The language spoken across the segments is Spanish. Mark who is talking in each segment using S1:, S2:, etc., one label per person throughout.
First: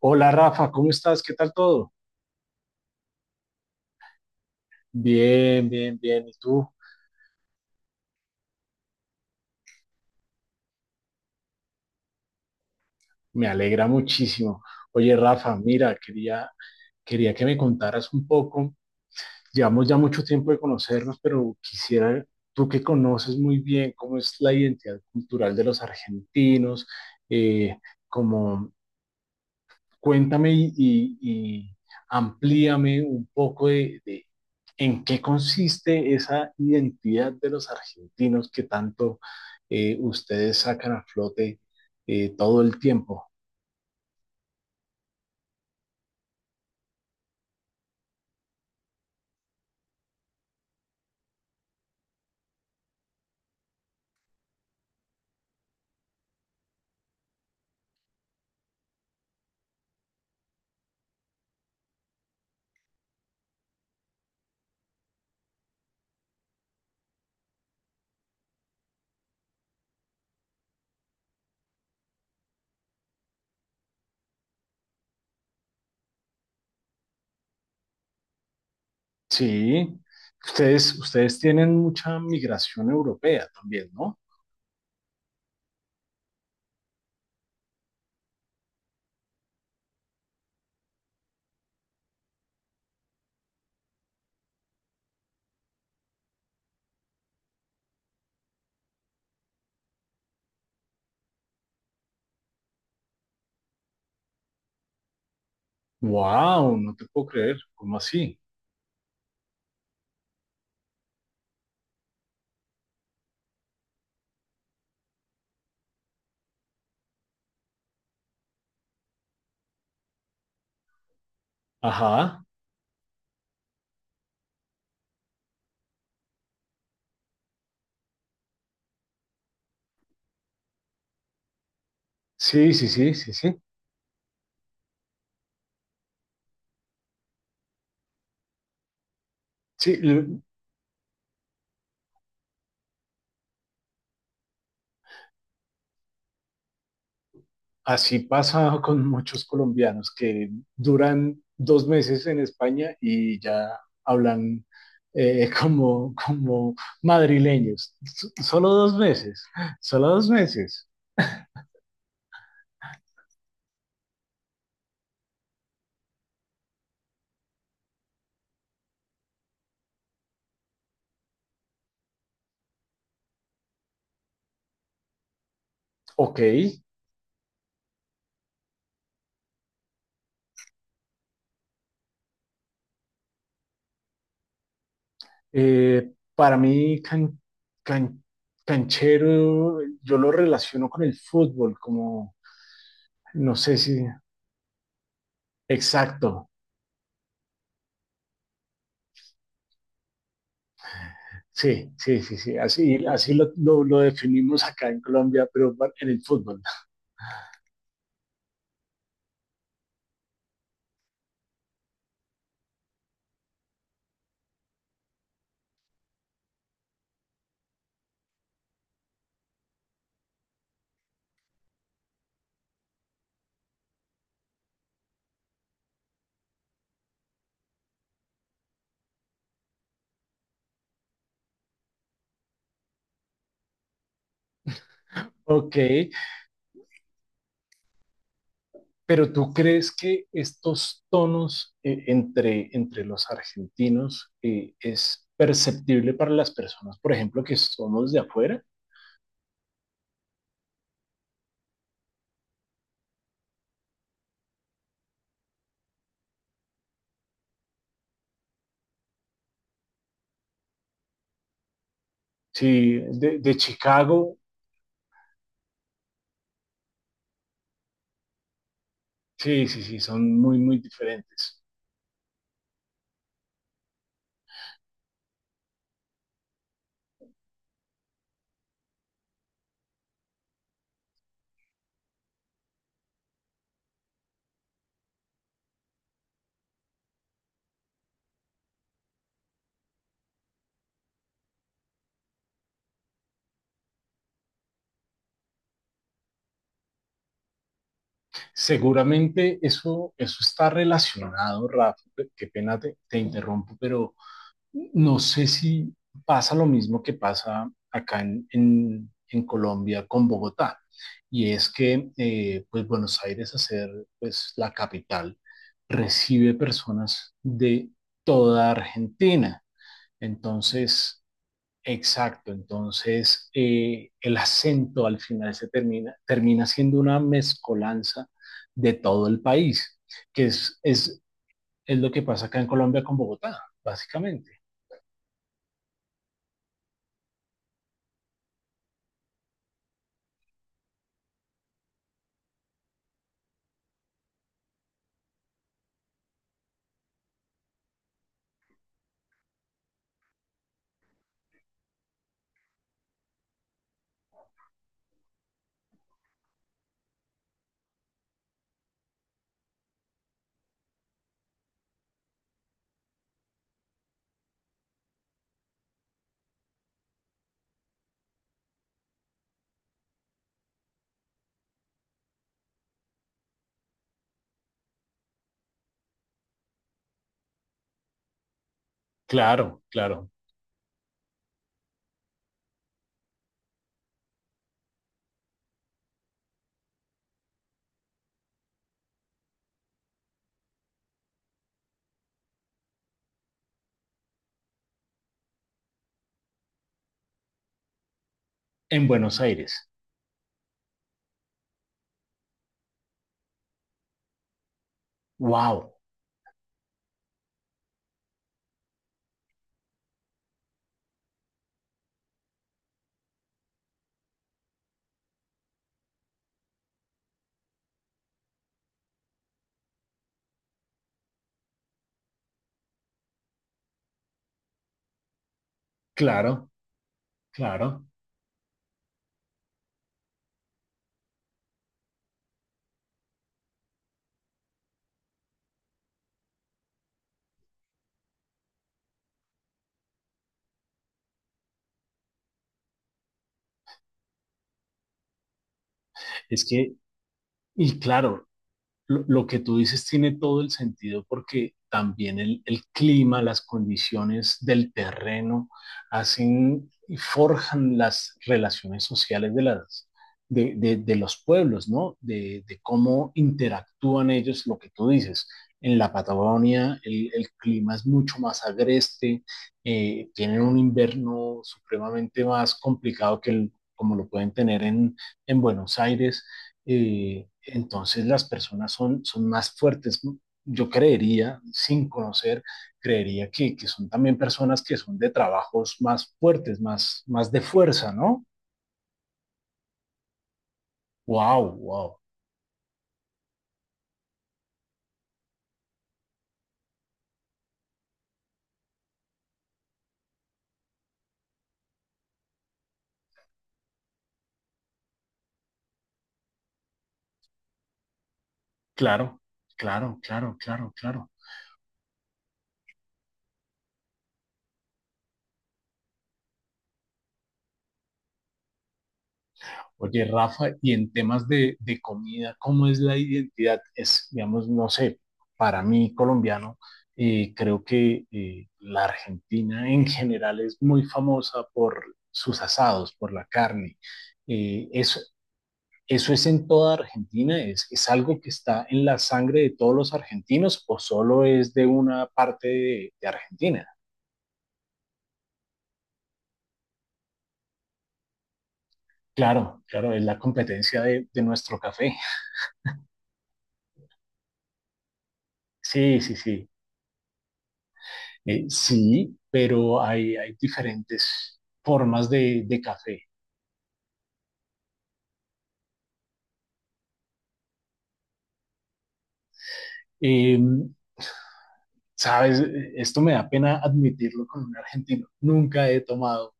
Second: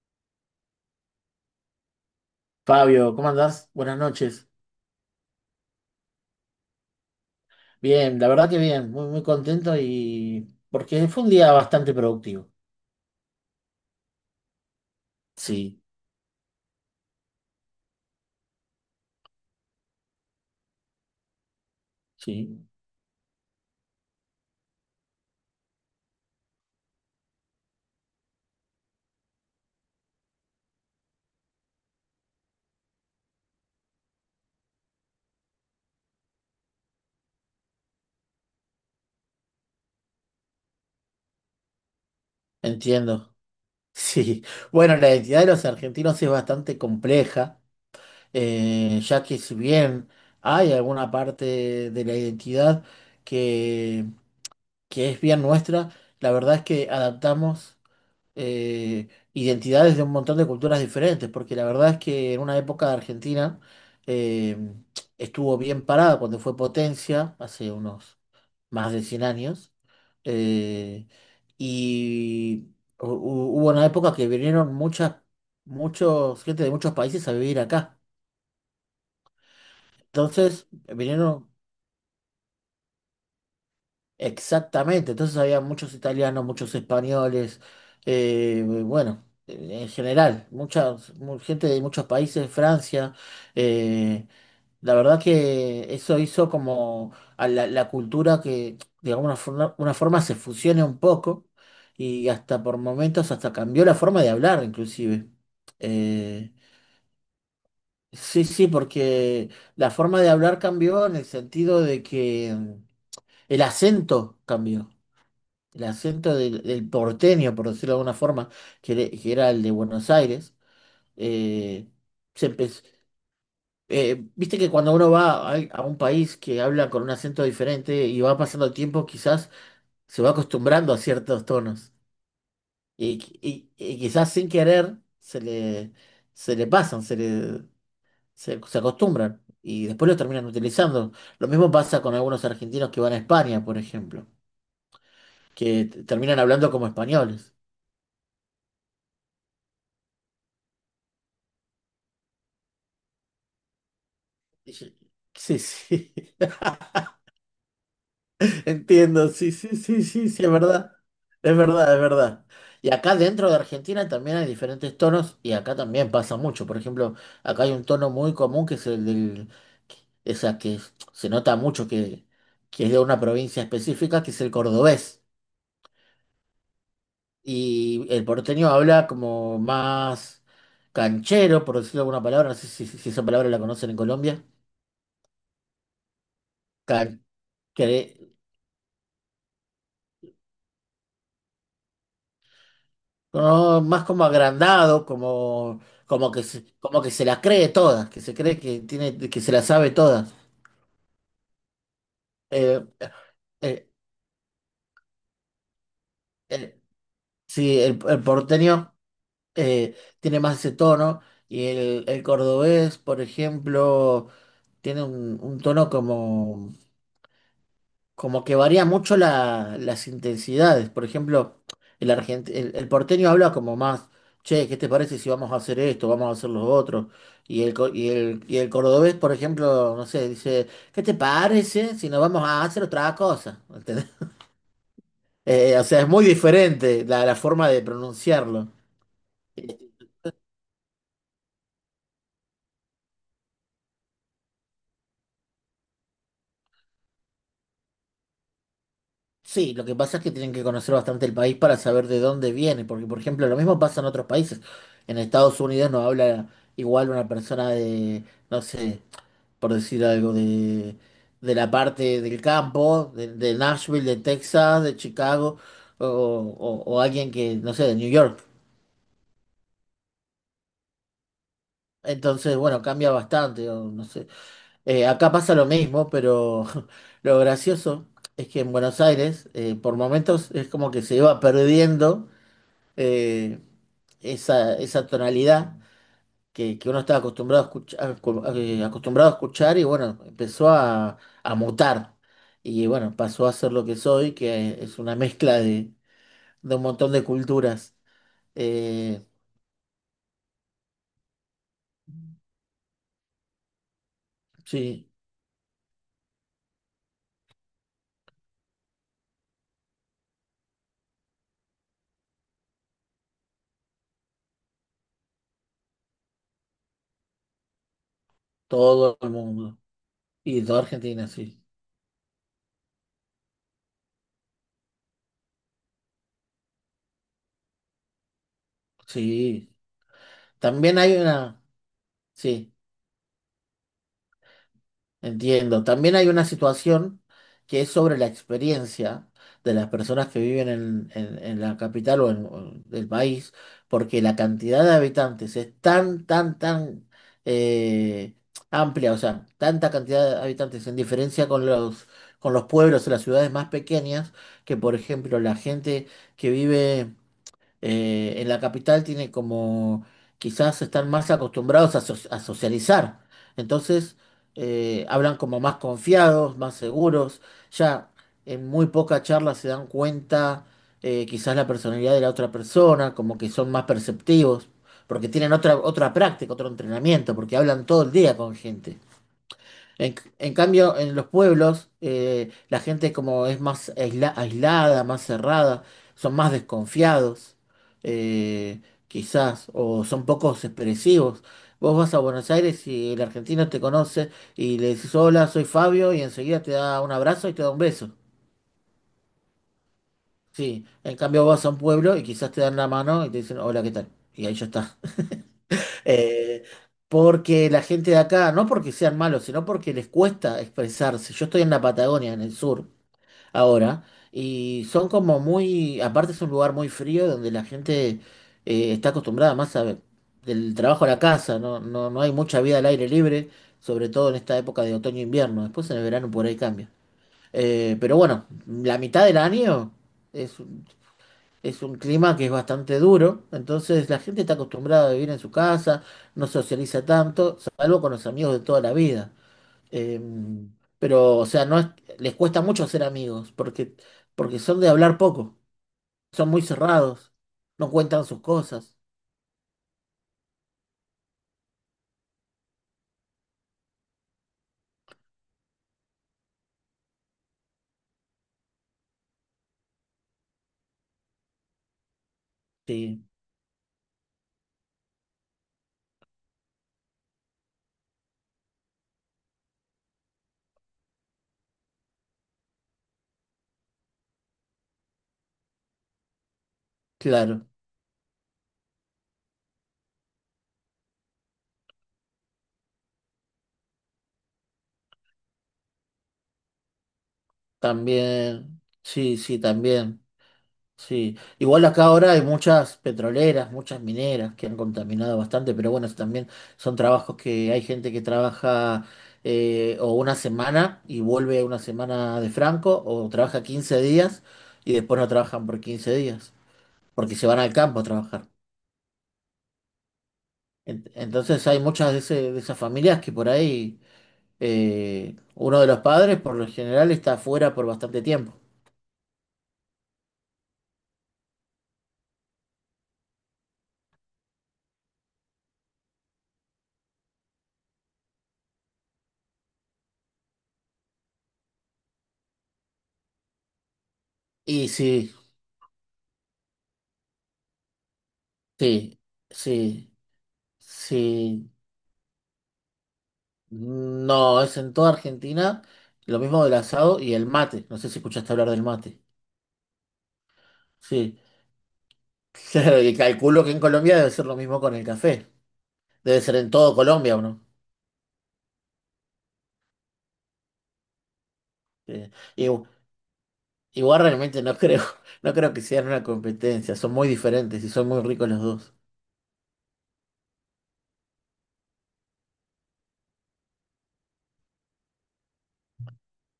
S1: Hola Rafa, ¿cómo estás? ¿Qué tal todo?
S2: Fabio, ¿cómo andás? Buenas noches.
S1: Bien, bien, bien. ¿Y tú?
S2: Bien, la verdad que bien, muy, muy contento y porque fue un día bastante productivo.
S1: Me alegra muchísimo. Oye Rafa,
S2: Sí,
S1: mira, quería que me contaras un poco. Llevamos ya mucho tiempo de conocernos, pero quisiera,
S2: sí,
S1: tú que conoces muy bien cómo es la identidad cultural de los argentinos, eh, como cuéntame y amplíame un poco de en qué consiste esa identidad de los argentinos que tanto ustedes sacan a flote todo el tiempo.
S2: entiendo. Sí, bueno, la identidad de los argentinos es bastante compleja, ya que si bien hay alguna parte de la identidad que, que es bien nuestra, la verdad es que adaptamos. eh, Identidades de un montón de culturas diferentes, porque la verdad es que en una época Argentina eh, estuvo bien parada cuando fue potencia, hace unos más de 100 años. eh, y hubo una época que vinieron gente de muchos países a vivir acá.
S1: Sí,
S2: Entonces,
S1: ustedes
S2: vinieron.
S1: tienen mucha migración europea también, ¿no?
S2: Exactamente, entonces había muchos italianos, muchos españoles, bueno, en general, gente de muchos países, Francia. eh, la verdad que eso hizo como a la cultura que de alguna forma, una forma se fusione un poco y hasta por momentos hasta cambió la forma de hablar inclusive. Eh,
S1: Wow, no te puedo creer, ¿cómo así?
S2: sí, sí, porque la forma de hablar cambió en el sentido de que el acento cambió. El acento del porteño, por decirlo de alguna forma, que era el de Buenos Aires. eh,
S1: Ajá,
S2: Se empezó. Viste que cuando uno va a un país que habla con un acento diferente y va pasando el tiempo, quizás se va acostumbrando a ciertos tonos
S1: sí, sí, sí, sí,
S2: y,
S1: sí.
S2: y quizás sin querer se le pasan, se acostumbran. Y
S1: Sí,
S2: después lo terminan utilizando. Lo mismo pasa con algunos argentinos que van a España, por ejemplo, terminan hablando como españoles.
S1: así pasa con muchos colombianos que duran dos meses en España y ya hablan
S2: Sí, sí.
S1: como madrileños. Solo dos
S2: Entiendo,
S1: meses,
S2: sí, sí, sí,
S1: solo
S2: sí,
S1: dos
S2: sí, es
S1: meses.
S2: verdad. Es verdad, es verdad. Y acá dentro de Argentina también hay diferentes tonos y acá también pasa mucho. Por ejemplo, acá hay un tono muy común que es el del, o sea, se nota mucho que es de una provincia específica, que es el cordobés.
S1: Ok,
S2: Y el porteño habla como más canchero, por decirlo de alguna palabra, no sé si, esa palabra la conocen en Colombia.
S1: para mí can-
S2: Canchero.
S1: canchero yo lo relaciono con el fútbol, como no sé
S2: No,
S1: si...
S2: más como agrandado, como,
S1: Exacto.
S2: que se, como que se la cree todas, que se cree que tiene, que se la sabe todas.
S1: Sí, sí, sí, sí,
S2: Eh,
S1: así, así
S2: eh,
S1: lo definimos acá en Colombia, pero en el fútbol.
S2: eh, sí, el porteño tiene más ese tono y el cordobés, por ejemplo, tiene un tono como que varía mucho las intensidades. Por ejemplo, el porteño habla como más, che, ¿qué te parece si vamos a hacer esto, vamos a hacer lo otro? Y el, co- y el cordobés, por ejemplo, no sé, dice, ¿qué te parece si nos vamos a hacer otra cosa? ¿Entendés?
S1: Ok,
S2: O sea, es muy diferente la forma de pronunciarlo.
S1: pero tú
S2: Eh,
S1: crees que estos tonos entre los argentinos ¿es perceptible para las personas, por ejemplo, que somos de afuera?
S2: Sí, lo que pasa es que tienen que conocer bastante el país para saber de dónde viene, porque por ejemplo lo mismo pasa en otros países. En Estados Unidos no habla igual una persona de, no sé, por decir algo, de, la parte del
S1: Sí,
S2: campo, de
S1: de
S2: Nashville, de
S1: Chicago,
S2: Texas, de Chicago, o alguien que, no sé, de New York.
S1: sí, sí, sí, son muy, muy diferentes.
S2: Entonces, bueno, cambia bastante, o no sé. Acá pasa lo mismo, pero lo gracioso es que en Buenos Aires, por momentos, es como que se iba perdiendo eh, esa tonalidad que uno estaba acostumbrado a escuchar y bueno, empezó a mutar. Y bueno, pasó a ser lo que soy, que es una mezcla de un montón de culturas. Eh,
S1: Seguramente eso, eso está relacionado, Rafa, qué pena te interrumpo, pero
S2: sí,
S1: no sé si pasa lo mismo que pasa acá en Colombia con Bogotá, y es que pues Buenos Aires, a ser pues, la capital, recibe personas de toda
S2: todo el
S1: Argentina.
S2: mundo. Y toda
S1: Entonces,
S2: Argentina, sí.
S1: exacto, entonces el acento al final termina siendo una mezcolanza de todo el
S2: Sí.
S1: país, que es,
S2: También hay
S1: es,
S2: una,
S1: es lo que pasa acá en
S2: sí.
S1: Colombia con Bogotá, básicamente.
S2: Entiendo. También hay una situación que es sobre la experiencia de las personas que viven en la capital o en el país, porque la cantidad de habitantes es tan eh, amplia, o sea, tanta cantidad de habitantes en diferencia con los pueblos o las ciudades más pequeñas, que por ejemplo la gente que vive en la capital tiene como, quizás están más acostumbrados a socializar. Entonces, hablan como más confiados, más seguros. Ya en muy poca charla se dan cuenta, quizás la personalidad de la otra persona, como que son más perceptivos, porque tienen otra práctica, otro entrenamiento, porque hablan todo el día con gente.
S1: Claro, claro.
S2: En cambio, en los pueblos, la gente como es más aislada, más cerrada, son más desconfiados, eh, quizás, o son pocos expresivos. Vos vas a Buenos Aires y el argentino te conoce y le dices, hola, soy Fabio, y enseguida te da un abrazo y te da un beso.
S1: En Buenos Aires.
S2: Sí, en cambio vas a un pueblo y quizás te dan la mano y te dicen, hola, ¿qué tal? Y ahí ya está.
S1: Wow,
S2: Eh, Porque la gente de acá, no porque sean malos, sino porque les cuesta expresarse. Yo estoy en la Patagonia, en el sur, ahora, y son como muy, aparte es un lugar muy frío donde la gente está acostumbrada más a, del trabajo a la casa, no hay mucha vida al aire libre, sobre todo en esta época de otoño e invierno. Después en el verano por ahí
S1: claro,
S2: cambia.
S1: claro.
S2: Pero bueno, la mitad del año es un clima que es bastante duro, entonces la gente está acostumbrada a vivir en su casa, no socializa tanto, salvo con los amigos de toda la vida. Eh, pero, o sea, no es- les cuesta mucho hacer amigos, porque son de hablar poco, son muy
S1: Es que,
S2: cerrados, no
S1: y
S2: cuentan sus
S1: claro,
S2: cosas.
S1: lo que tú dices tiene todo el sentido porque también el clima, las condiciones del terreno hacen y forjan las relaciones sociales de las, de los pueblos, ¿no? De
S2: Sí,
S1: cómo interactúan ellos, lo que tú dices. En la Patagonia el clima es mucho más agreste, tienen un invierno supremamente más complicado que el, como lo pueden tener en Buenos Aires
S2: claro,
S1: entonces las personas son, son más fuertes. ¿No? Yo creería, sin conocer, creería que son también personas que son de trabajos más fuertes, más, más de fuerza, ¿no?
S2: también, sí, sí, también. Sí,
S1: Wow,
S2: igual acá
S1: wow.
S2: ahora hay muchas petroleras, muchas mineras que han contaminado bastante, pero bueno, eso también son trabajos que hay gente que trabaja o una semana y vuelve una semana de franco, o trabaja 15 días y después no trabajan por 15 días, porque se van al campo a trabajar.
S1: Claro, claro, claro, claro, claro.
S2: Entonces hay muchas de esas familias que por ahí uno de los padres por lo general está afuera por bastante tiempo.
S1: Oye, Rafa, y en temas de comida, ¿cómo es la identidad? Es, digamos, no sé, para mí colombiano, creo que la Argentina en general es muy famosa por sus asados, por la carne.
S2: Y
S1: Eso,
S2: sí,
S1: ¿eso es en toda Argentina? Es algo que está en la
S2: sí,
S1: sangre de todos
S2: sí,
S1: los argentinos o solo
S2: sí.
S1: es de una parte de Argentina?
S2: No, es en toda Argentina lo mismo del asado y el mate. No sé si escuchaste hablar del mate.
S1: Claro, claro, es la competencia
S2: Sí.
S1: de nuestro café.
S2: Claro, y calculo que en Colombia debe ser lo mismo con el café.
S1: Sí, sí,
S2: Debe ser
S1: sí.
S2: en todo Colombia, ¿o no?
S1: Sí, pero hay diferentes
S2: Eh,
S1: formas de
S2: igu-
S1: café.
S2: Igual realmente no creo, no creo que sean una competencia. Son muy diferentes y son muy ricos los dos.
S1: Eh, sabes, esto me da pena admitirlo con un argentino. Nunca he tomado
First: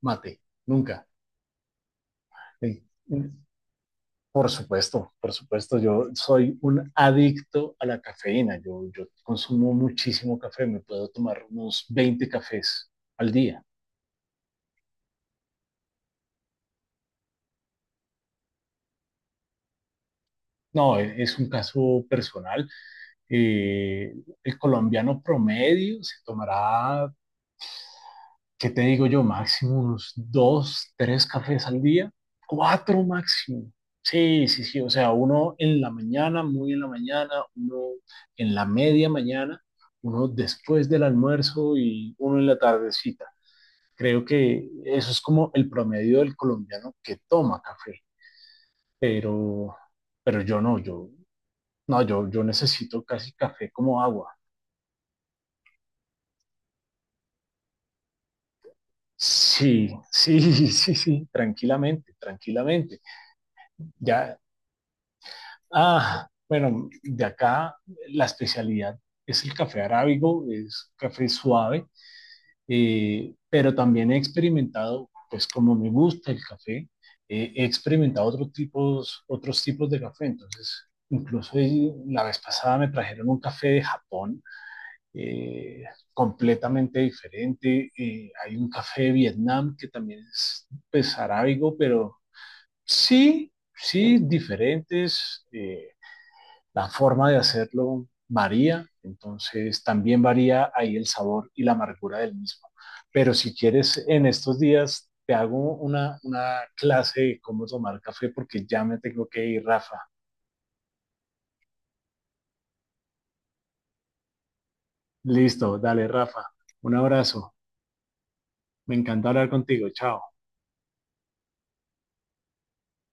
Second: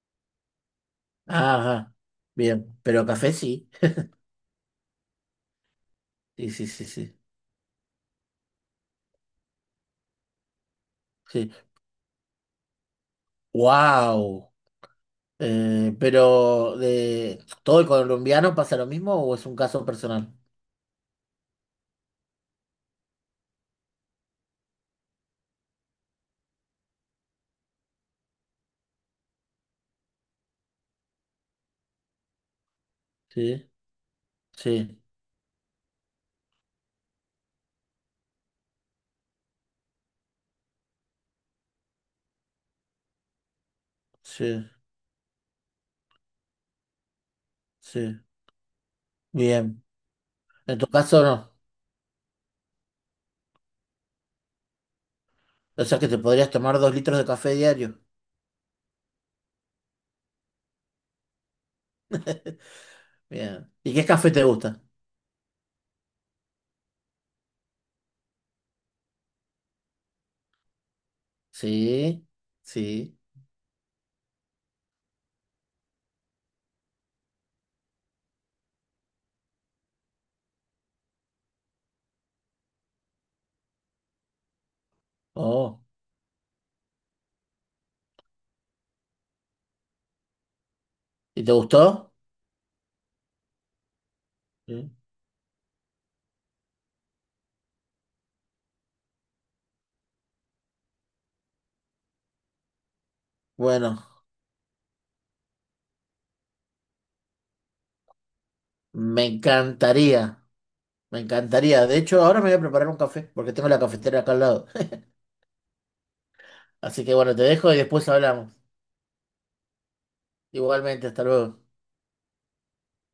S1: mate, nunca.
S2: Ajá.
S1: Eh,
S2: Bien. Pero café sí.
S1: por supuesto, yo
S2: Sí,
S1: soy
S2: sí, sí,
S1: un
S2: sí.
S1: adicto a la cafeína. Yo consumo muchísimo café, me puedo tomar
S2: Sí.
S1: unos 20 cafés al día.
S2: ¡Wow! ¿Pero de todo el colombiano pasa lo mismo o es un caso personal?
S1: No, es un caso personal. Eh, el colombiano promedio se tomará ¿qué te digo yo? Máximo unos dos, tres cafés al día, cuatro
S2: Sí,
S1: máximo. Sí, sí, sí, o
S2: sí.
S1: sea, uno en la mañana, muy en la mañana, uno en la media mañana, uno después del almuerzo y uno en la tardecita. Creo que
S2: Sí.
S1: eso es como el promedio del colombiano que toma café,
S2: Sí,
S1: pero,
S2: bien.
S1: pero yo
S2: En
S1: no,
S2: tu
S1: yo,
S2: caso no.
S1: no, yo necesito casi café como agua.
S2: O sea que te podrías tomar 2 litros de café diario.
S1: Sí, sí, sí, sí, tranquilamente, tranquilamente.
S2: Bien. ¿Y qué café
S1: Ya,
S2: te gusta?
S1: ah, bueno, de acá la especialidad es el café arábigo, es café suave,
S2: Sí, sí.
S1: pero también he experimentado, pues como me gusta el café, he experimentado otros tipos de café. Entonces, incluso la vez pasada me trajeron un café de Japón,
S2: Oh.
S1: eh, completamente diferente. Hay un café de Vietnam que también es, pues,
S2: ¿Y te
S1: arábigo,
S2: gustó?
S1: pero sí, sí,
S2: Sí.
S1: diferentes. Eh, la forma de hacerlo varía, entonces también varía ahí el sabor y la amargura del mismo. Pero si
S2: Bueno,
S1: quieres, en estos días te hago una clase de cómo tomar café porque ya me
S2: me
S1: tengo que ir, Rafa.
S2: encantaría. Me encantaría. De hecho, ahora me voy a preparar un café porque tengo la cafetera acá al lado.
S1: Listo, dale, Rafa. Un
S2: Así que bueno, te
S1: abrazo.
S2: dejo y después hablamos.
S1: Me encanta hablar contigo. Chao.
S2: Igualmente, hasta luego.